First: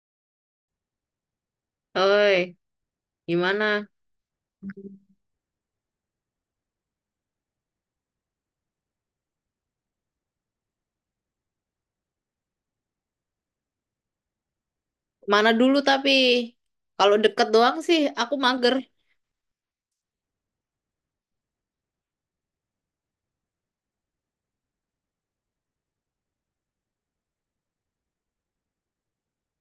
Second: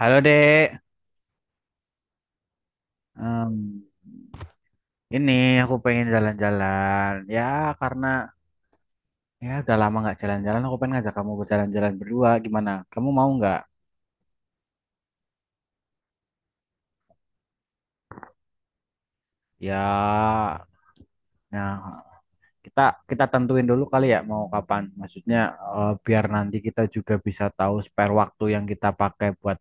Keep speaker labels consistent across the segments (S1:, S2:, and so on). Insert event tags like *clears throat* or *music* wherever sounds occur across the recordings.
S1: Halo Dek,
S2: Oi,
S1: Em,
S2: gimana?
S1: ini aku pengen jalan-jalan. Ya karena ya udah lama nggak jalan-jalan, aku pengen ngajak kamu berjalan-jalan berdua. Gimana? Kamu mau nggak?
S2: Mana dulu tapi kalau deket doang sih aku mager.
S1: Ya, nah kita kita tentuin dulu kali ya mau kapan. Maksudnya biar nanti kita juga bisa tahu spare waktu yang kita pakai buat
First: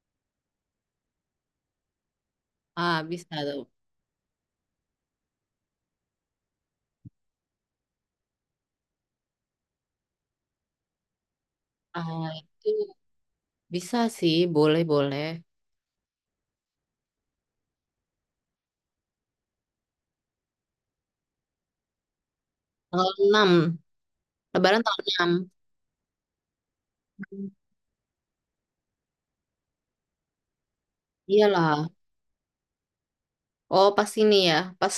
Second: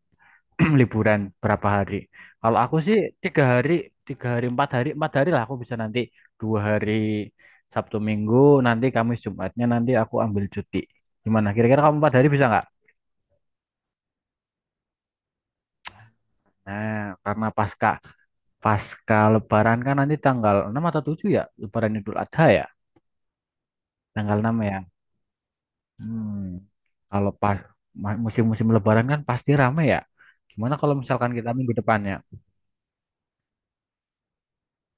S1: *clears throat* liburan berapa hari. Kalau aku sih
S2: Ah, bisa
S1: tiga
S2: tuh.
S1: hari, tiga hari, empat hari, empat hari lah aku bisa nanti dua hari Sabtu Minggu, nanti Kamis Jumatnya nanti aku ambil cuti. Gimana? Kira-kira kamu empat hari
S2: Ah,
S1: bisa nggak?
S2: itu bisa sih, boleh-boleh.
S1: Nah, karena pasca pasca Lebaran kan nanti tanggal 6 atau 7 ya, Lebaran Idul Adha ya,
S2: Tanggal enam,
S1: tanggal 6 ya.
S2: Lebaran tanggal 6.
S1: Hmm, kalau pas musim-musim Lebaran kan pasti rame ya. Gimana kalau misalkan kita minggu
S2: Iyalah.
S1: depannya?
S2: Oh, pas ini ya. Pas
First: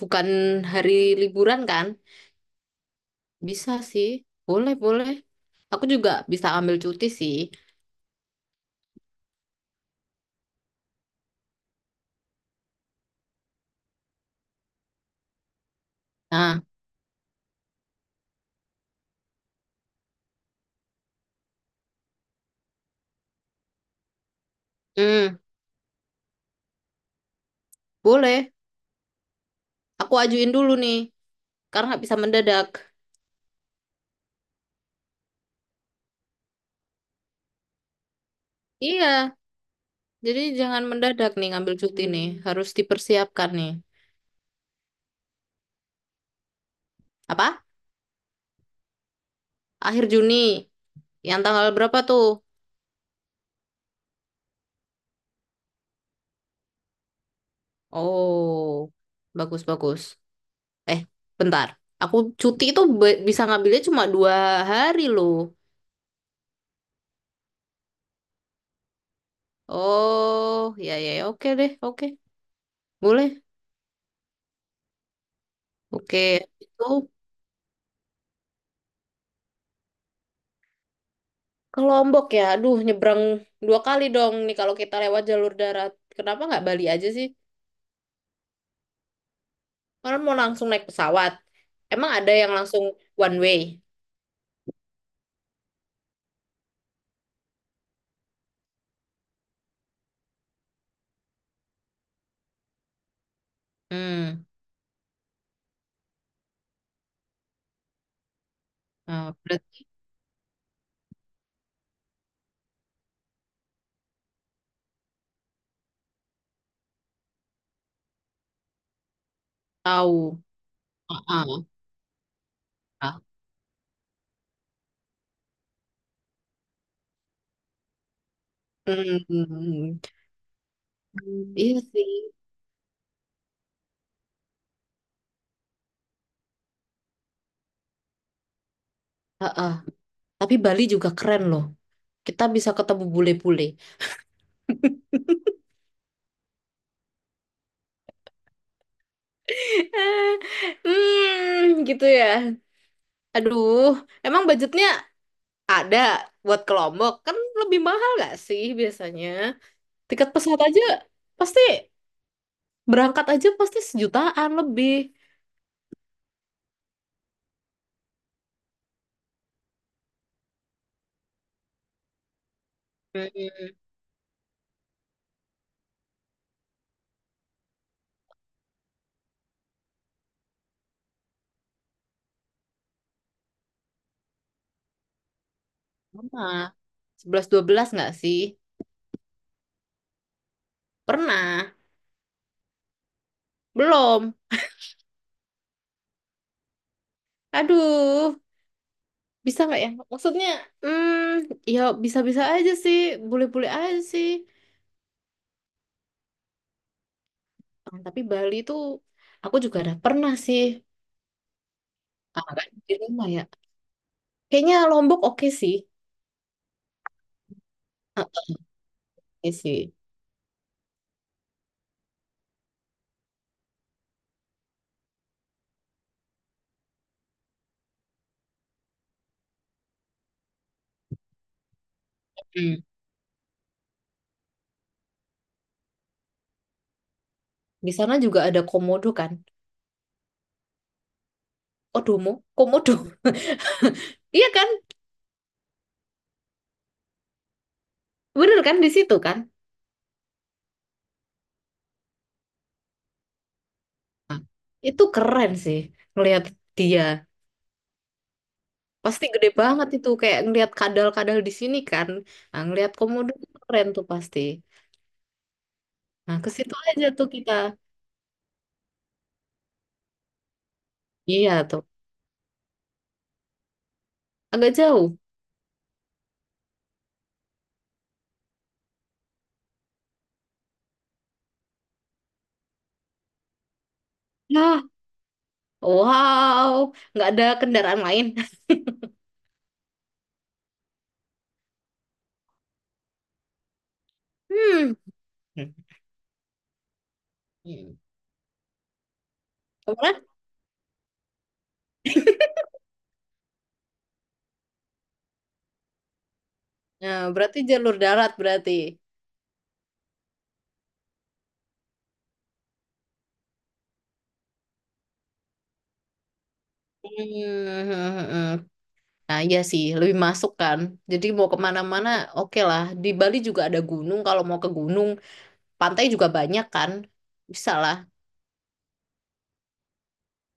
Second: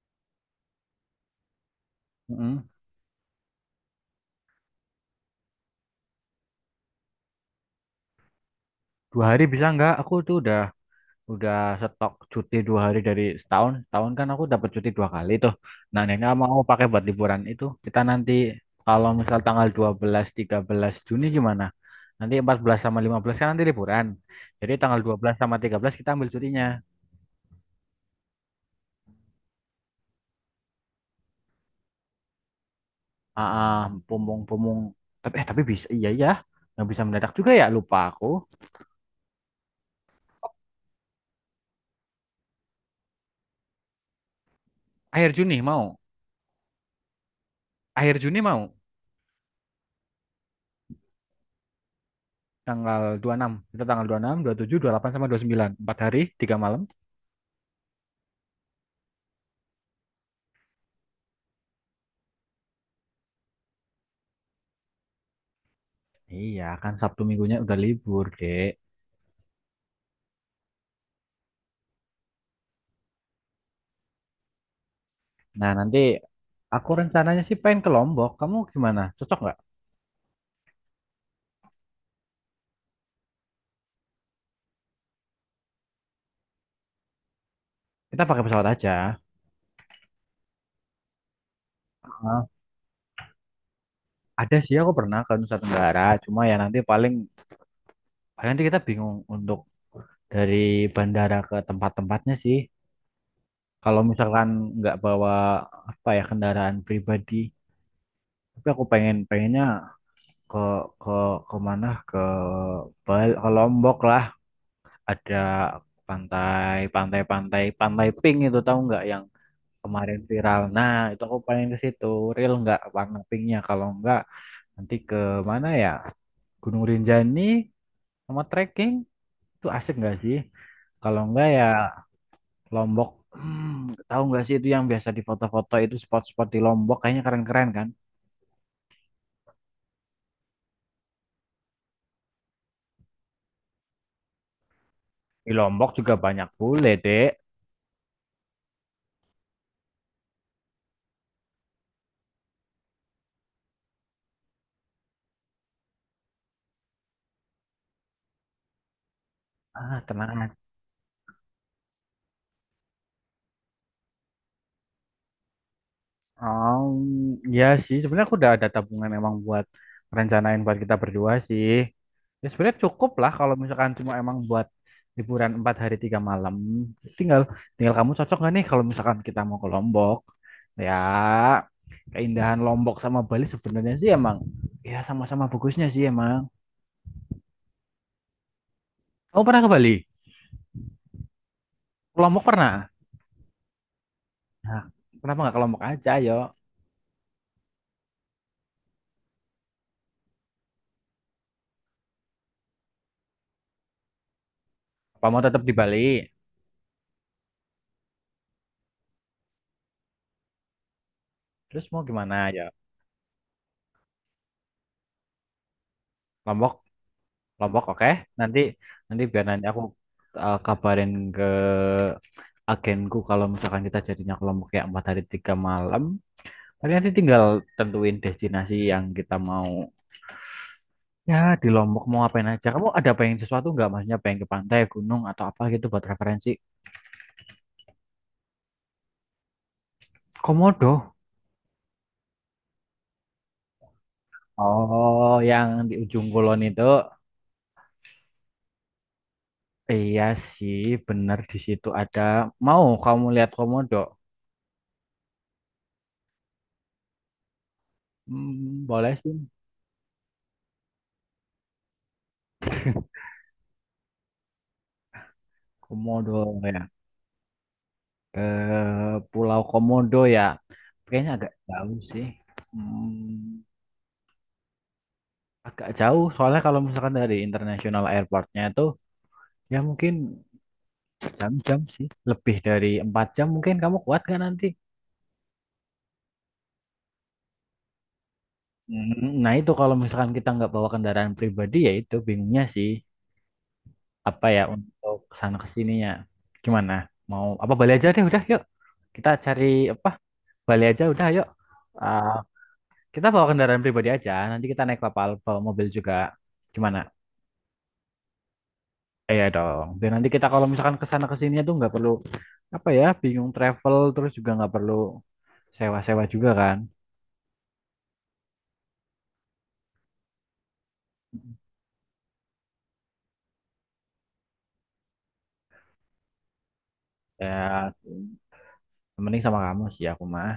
S2: bukan hari liburan kan?
S1: Mm-mm.
S2: Bisa sih. Boleh-boleh. Aku juga bisa ambil cuti sih.
S1: Dua hari bisa nggak? Aku tuh udah stok cuti dua hari dari setahun setahun kan aku dapat cuti dua kali tuh. Nah, Nena mau
S2: Nah,
S1: pakai buat liburan itu kita nanti kalau misal tanggal dua belas tiga belas Juni gimana, nanti 14 sama 15 kan nanti liburan, jadi tanggal 12
S2: hmm,
S1: sama 13 kita ambil cutinya.
S2: boleh. Aku ajuin dulu nih, karena nggak bisa mendadak.
S1: ah ah, pumung pumung, tapi tapi bisa iya ya, nggak bisa mendadak juga ya, lupa aku.
S2: Iya. Jadi jangan mendadak nih ngambil cuti nih, harus dipersiapkan nih.
S1: Akhir Juni mau,
S2: Apa?
S1: akhir Juni mau
S2: Akhir Juni. Yang tanggal berapa tuh?
S1: tanggal dua puluh enam, kita tanggal 26 27 delapan sama dua puluh sembilan, 4 hari 3 malam.
S2: Oh, bagus bagus. Eh, bentar. Aku cuti itu bisa ngambilnya cuma dua hari loh.
S1: Iya, kan Sabtu Minggunya udah libur, Dek.
S2: Oh, ya ya, ya. Oke deh, oke, boleh,
S1: Nah, nanti
S2: oke. Itu
S1: aku rencananya sih pengen ke Lombok. Kamu gimana? Cocok nggak?
S2: ke Lombok ya. Aduh, nyebrang dua kali dong nih kalau kita lewat jalur darat. Kenapa nggak Bali aja sih?
S1: Kita pakai pesawat aja.
S2: Orang mau langsung naik pesawat. Emang ada
S1: Heeh.
S2: yang langsung one way?
S1: Ada sih, aku pernah ke Nusa Tenggara. Cuma ya nanti paling, paling nanti kita bingung untuk dari bandara ke tempat-tempatnya sih. Kalau
S2: Hmm,
S1: misalkan nggak bawa apa ya, kendaraan pribadi. Tapi aku pengen
S2: ah
S1: pengennya
S2: berarti
S1: ke ke ke mana? Ke Lombok lah. Ada pantai, pantai, pantai, pantai pink itu tahu nggak yang kemarin
S2: tahu.
S1: viral. Nah, itu aku
S2: Heeh.
S1: paling ke situ. Real nggak warna
S2: Ah,
S1: pinknya? Kalau nggak, nanti ke mana ya? Gunung Rinjani sama trekking itu asik
S2: hmm.
S1: nggak sih? Kalau nggak ya
S2: Iya sih.
S1: Lombok. Hmm, tahu nggak sih itu yang biasa di foto-foto itu spot-spot di Lombok kayaknya keren-keren kan?
S2: Ah ah. Tapi Bali juga keren loh. Kita bisa ketemu bule-bule. *laughs*
S1: Di Lombok juga banyak bule, Dek.
S2: Hmm, gitu ya. Aduh, emang budgetnya ada buat ke Lombok? Kan lebih mahal gak sih biasanya?
S1: Ah,
S2: Tiket
S1: tenang.
S2: pesawat aja pasti berangkat aja pasti sejutaan lebih.
S1: Oh, ya sih. Sebenarnya aku udah ada tabungan emang buat rencanain buat kita berdua sih. Ya sebenarnya cukup lah
S2: Hmm,
S1: kalau misalkan cuma emang buat liburan empat hari tiga malam. Tinggal tinggal kamu cocok gak nih kalau misalkan kita mau ke Lombok? Ya, keindahan Lombok sama Bali sebenarnya sih emang ya sama-sama bagusnya sih emang.
S2: pernah. Sebelas dua belas nggak sih?
S1: Kamu pernah ke Bali?
S2: Pernah.
S1: Ke Lombok pernah?
S2: Belum.
S1: Nah, kenapa nggak ke Lombok aja, yo?
S2: Aduh. Bisa nggak ya? Maksudnya, hmm, ya bisa-bisa aja sih, boleh-boleh aja sih.
S1: Apa mau tetap di Bali?
S2: Ah, tapi Bali tuh, aku juga ada pernah sih.
S1: Terus mau gimana,
S2: Ah,
S1: ya?
S2: kan di rumah ya. Kayaknya Lombok oke sih.
S1: Lombok Lombok oke.
S2: Ah,
S1: Nanti nanti biar
S2: oke
S1: nanti aku
S2: sih.
S1: kabarin ke agenku kalau misalkan kita jadinya ke Lombok ya, empat hari tiga malam. Tapi nanti tinggal tentuin destinasi yang kita mau. Ya di Lombok mau ngapain aja.
S2: Hmm.
S1: Kamu ada pengen sesuatu nggak? Maksudnya pengen ke pantai, gunung atau apa gitu buat referensi?
S2: Di sana juga ada komodo kan?
S1: Komodo.
S2: Odomo, komodo. *laughs* Iya kan?
S1: Oh, yang di ujung kulon itu.
S2: Bener kan di situ kan?
S1: Iya sih, bener di situ ada. Mau kamu lihat komodo?
S2: Itu keren sih ngelihat dia.
S1: Hmm, boleh
S2: Pasti
S1: sih.
S2: gede banget itu kayak ngelihat kadal-kadal di sini kan. Nah, ngelihat komodo keren tuh pasti.
S1: Komodo
S2: Nah, ke situ
S1: ya.
S2: aja tuh kita.
S1: Ke Pulau Komodo ya. Kayaknya agak
S2: Iya tuh,
S1: jauh sih. Hmm,
S2: agak jauh.
S1: agak jauh soalnya kalau misalkan dari International Airportnya itu ya mungkin jam-jam sih. Lebih dari empat jam mungkin kamu kuat kan nanti?
S2: Nah, wow, nggak ada kendaraan lain. *laughs*
S1: Hmm, nah itu kalau misalkan kita nggak bawa kendaraan pribadi ya itu bingungnya sih. Apa ya untuk kesana
S2: Hmm.
S1: kesininya. Gimana? Mau apa Bali
S2: Hmm.
S1: aja deh udah, yuk. Kita cari apa?
S2: Kemana?
S1: Bali aja udah yuk. Ah, kita bawa kendaraan pribadi aja, nanti kita naik kapal, bawa mobil juga. Gimana?
S2: Nah, berarti jalur darat berarti.
S1: Iya dong. Dan nanti kita kalau misalkan ke sana ke sininya tuh nggak perlu apa ya, bingung travel terus juga nggak perlu sewa-sewa juga kan.
S2: Hmm. Nah, iya sih, lebih masuk kan. Jadi mau kemana-mana, oke lah. Di Bali juga ada gunung, kalau mau ke gunung, pantai juga banyak kan. Bisa
S1: Ya,
S2: lah.
S1: mending sama kamu sih aku mah.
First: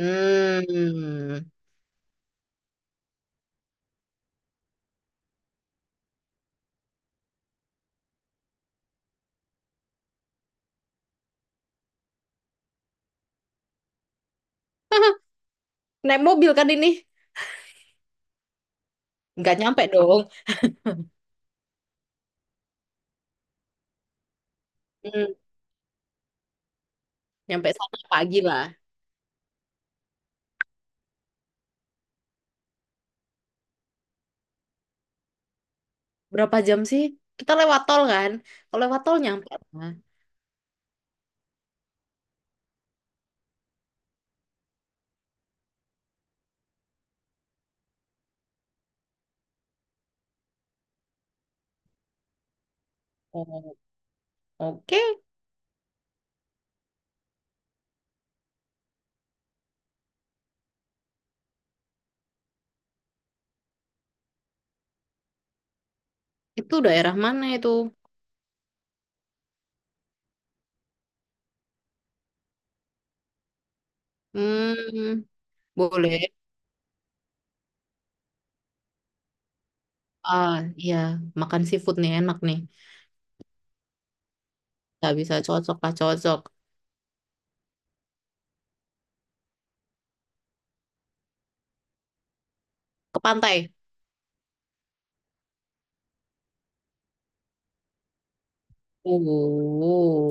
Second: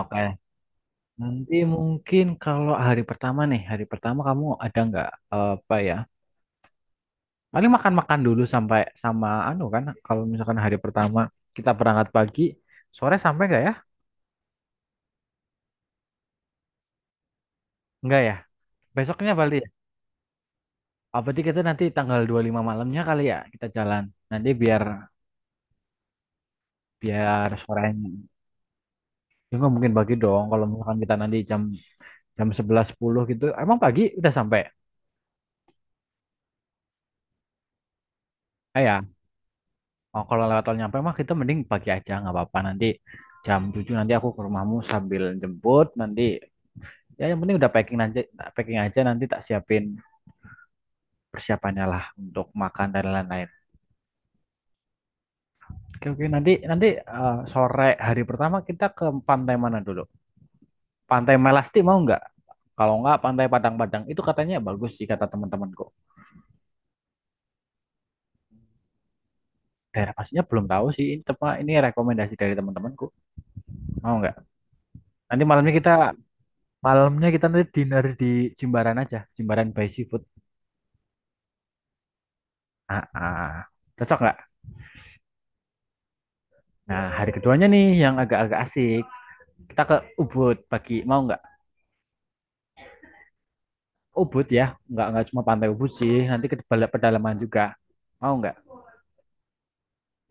S1: Oke. Nanti mungkin kalau hari pertama nih, hari pertama kamu ada nggak apa ya? Paling makan-makan dulu sampai sama anu kan. Kalau misalkan hari pertama kita berangkat pagi, sore sampai nggak ya?
S2: Naik mobil kan ini?
S1: Nggak ya. Besoknya
S2: Nggak
S1: balik.
S2: nyampe dong.
S1: Apa berarti kita nanti tanggal 25 malamnya kali ya kita jalan. Nanti biar
S2: Hmm.
S1: biar
S2: Nyampe sana
S1: sorenya.
S2: pagi lah.
S1: Ya nggak mungkin pagi dong kalau misalkan kita nanti jam jam 11.10 gitu. Emang pagi udah sampai?
S2: Berapa jam sih? Kita lewat tol kan? Kalau lewat
S1: Ya,
S2: tol nyampe. Lah.
S1: oh, kalau lewat tol nyampe mah kita mending pagi aja nggak apa-apa, nanti jam 7 nanti aku ke rumahmu sambil jemput, nanti ya yang penting udah packing aja, packing aja nanti tak siapin persiapannya lah untuk makan dan lain-lain.
S2: Oh, oke.
S1: Oke oke nanti nanti sore hari pertama kita ke Pantai mana dulu? Pantai Melasti mau nggak? Kalau nggak Pantai Padang-Padang itu katanya bagus sih kata teman-temanku.
S2: Itu daerah mana itu?
S1: Daerah pastinya belum tahu sih. Ini rekomendasi dari teman-temanku. Mau nggak?
S2: Hmm,
S1: Nanti
S2: boleh.
S1: malamnya kita nanti dinner di Jimbaran aja. Jimbaran by Seafood.
S2: Ah, iya, makan seafood nih enak nih.
S1: Ah, ah, cocok nggak?
S2: Nggak bisa cocok lah, cocok.
S1: Nah, hari keduanya nih yang agak-agak asik. Kita ke Ubud pagi. Mau nggak?
S2: Ke pantai.
S1: Ubud ya, nggak cuma pantai Ubud sih. Nanti ke pedalaman juga. Mau nggak?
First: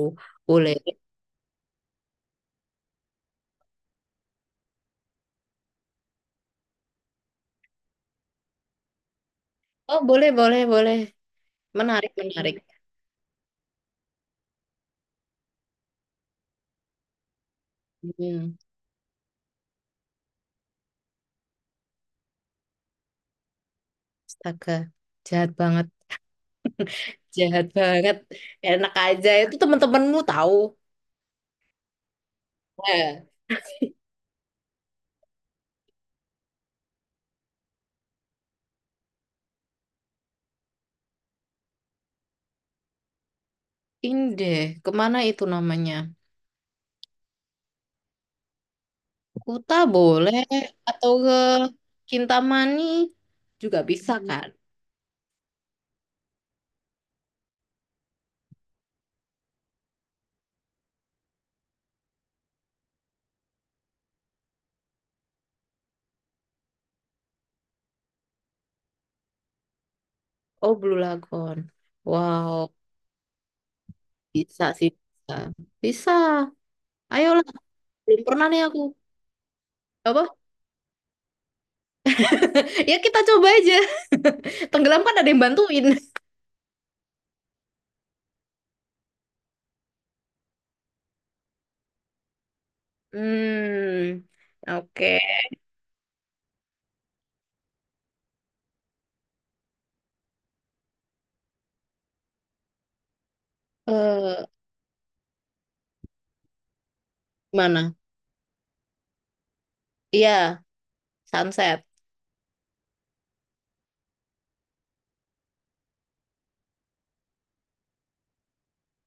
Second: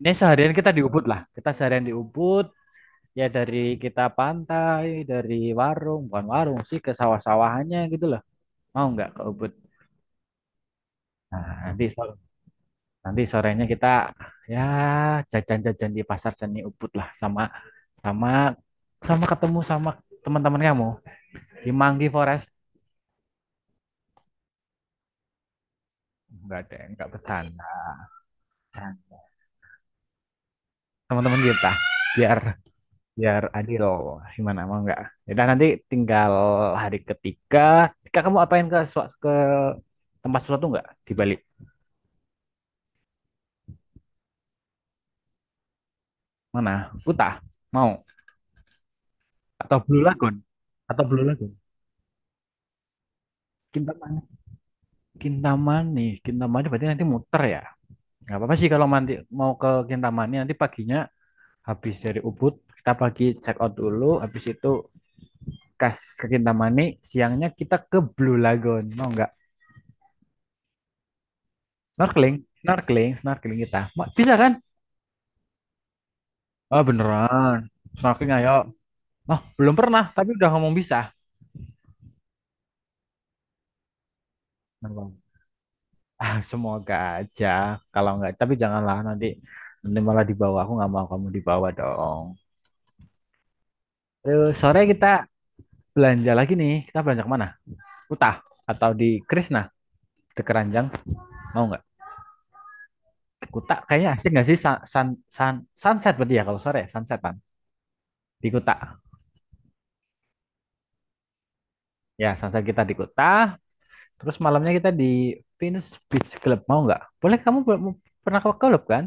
S1: Ini seharian kita
S2: boleh.
S1: di Ubud lah. Kita seharian di Ubud, ya dari kita pantai, dari warung, bukan warung sih ke sawah-sawahannya gitu loh. Mau nggak ke Ubud?
S2: Oh, boleh, boleh, boleh.
S1: Nah, nanti
S2: Menarik,
S1: so-
S2: menarik.
S1: Nanti sorenya kita ya jajan-jajan di pasar seni Ubud lah sama sama
S2: Hmm,
S1: sama ketemu sama teman-teman kamu di Manggi Forest.
S2: astaga, jahat banget,
S1: Nggak ada, enggak bercanda.
S2: jahat banget. Enak aja, itu teman-temanmu tahu.
S1: Teman-teman kita biar
S2: Nah,
S1: biar adil, gimana mau nggak? Ya nanti tinggal hari ketiga. Ketika kamu apain ke tempat sesuatu nggak di Bali?
S2: ini deh, kemana itu namanya?
S1: Mana? Kuta. Mau?
S2: Kuta
S1: Atau Blue Lagoon?
S2: boleh,
S1: Atau
S2: atau
S1: Blue
S2: ke
S1: Lagoon?
S2: Kintamani juga bisa
S1: Kintamani.
S2: kan?
S1: Kintamani. Kintamani berarti nanti muter ya. Nggak apa-apa sih kalau nanti mau ke Kintamani, nanti paginya habis dari Ubud kita pagi check out dulu. Habis itu kas ke Kintamani. Siangnya kita ke Blue Lagoon. Mau nggak?
S2: Oh, Blue Lagoon.
S1: Snorkeling,
S2: Wow,
S1: snorkeling, snorkeling kita. Bisa kan?
S2: bisa sih. Bisa. Bisa.
S1: Oh
S2: Ayolah.
S1: beneran.
S2: Belum
S1: Snorkeling
S2: pernah
S1: ayo.
S2: nih aku.
S1: Oh belum pernah
S2: Apa?
S1: tapi udah ngomong bisa.
S2: *laughs* Ya kita coba aja. *laughs* Tenggelam kan
S1: Beneran.
S2: ada yang bantuin. *laughs*
S1: Ah, semoga aja. Kalau nggak tapi janganlah nanti nanti malah dibawa. Aku nggak mau kamu dibawa dong.
S2: Hmm.
S1: Terus sore kita
S2: Oke.
S1: belanja lagi nih. Kita belanja kemana? Kuta atau di Krisna di Keranjang mau nggak? Kuta kayaknya asik
S2: Eh,
S1: nggak sih. Sunset berarti ya kalau sore ya, sunsetan
S2: mana?
S1: di Kuta.
S2: Iya, sunset.
S1: Ya sunset kita di Kuta. Terus malamnya kita di Venus Beach Club mau nggak? Boleh kamu pernah ke klub kan?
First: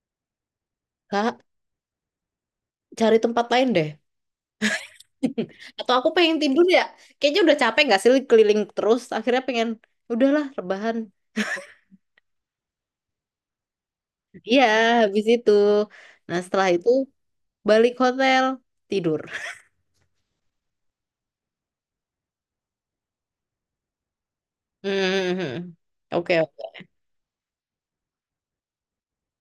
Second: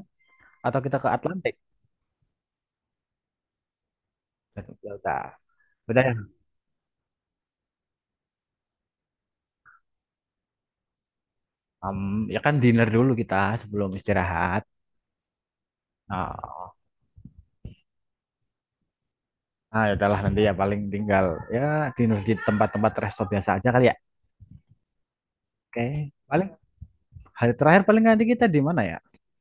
S1: Atau kita ke
S2: Kak,
S1: Atlantik?
S2: cari tempat lain deh.
S1: Kuta.
S2: *laughs* Atau
S1: Udah
S2: aku
S1: ya.
S2: pengen tidur ya. Kayaknya udah capek gak sih keliling terus. Akhirnya pengen, udahlah rebahan.
S1: Em, ya kan dinner dulu kita sebelum istirahat.
S2: Iya, habis itu. Nah, setelah
S1: Oh.
S2: itu balik hotel, tidur.
S1: Nah, ya udahlah nanti ya paling tinggal ya dinner di tempat-tempat resto biasa aja kali ya.
S2: Hmm, hmm, hmm.
S1: Oke,
S2: Oke,
S1: paling
S2: oke.
S1: hari terakhir paling nanti kita di mana ya?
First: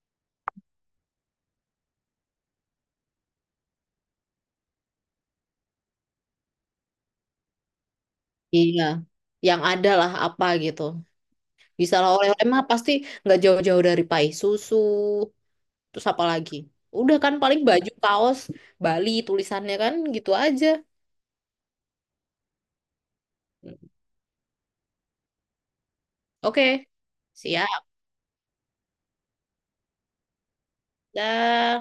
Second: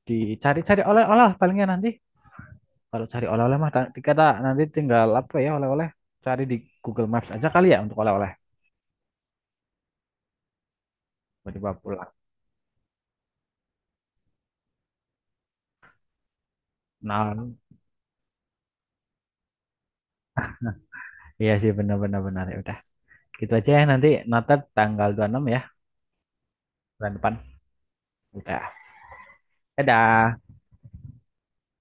S1: Dicari-cari oleh-oleh palingnya nanti. Kalau cari oleh-oleh mah nanti kata nanti tinggal apa ya oleh-oleh. Cari di Google Maps aja kali ya untuk oleh-oleh.
S2: Iya. Yang ada lah apa gitu.
S1: Tiba-tiba
S2: Bisa lah
S1: pulang.
S2: oleh-oleh mah pasti nggak jauh-jauh dari pai susu. Terus apa lagi? Udah
S1: Nah,
S2: kan paling baju kaos Bali tulisannya kan gitu aja.
S1: iya sih benar. Ya udah. Gitu aja ya nanti Natal tanggal 26 ya
S2: Oke.
S1: bulan depan.
S2: Siap.
S1: Udah. Dadah.
S2: Dah.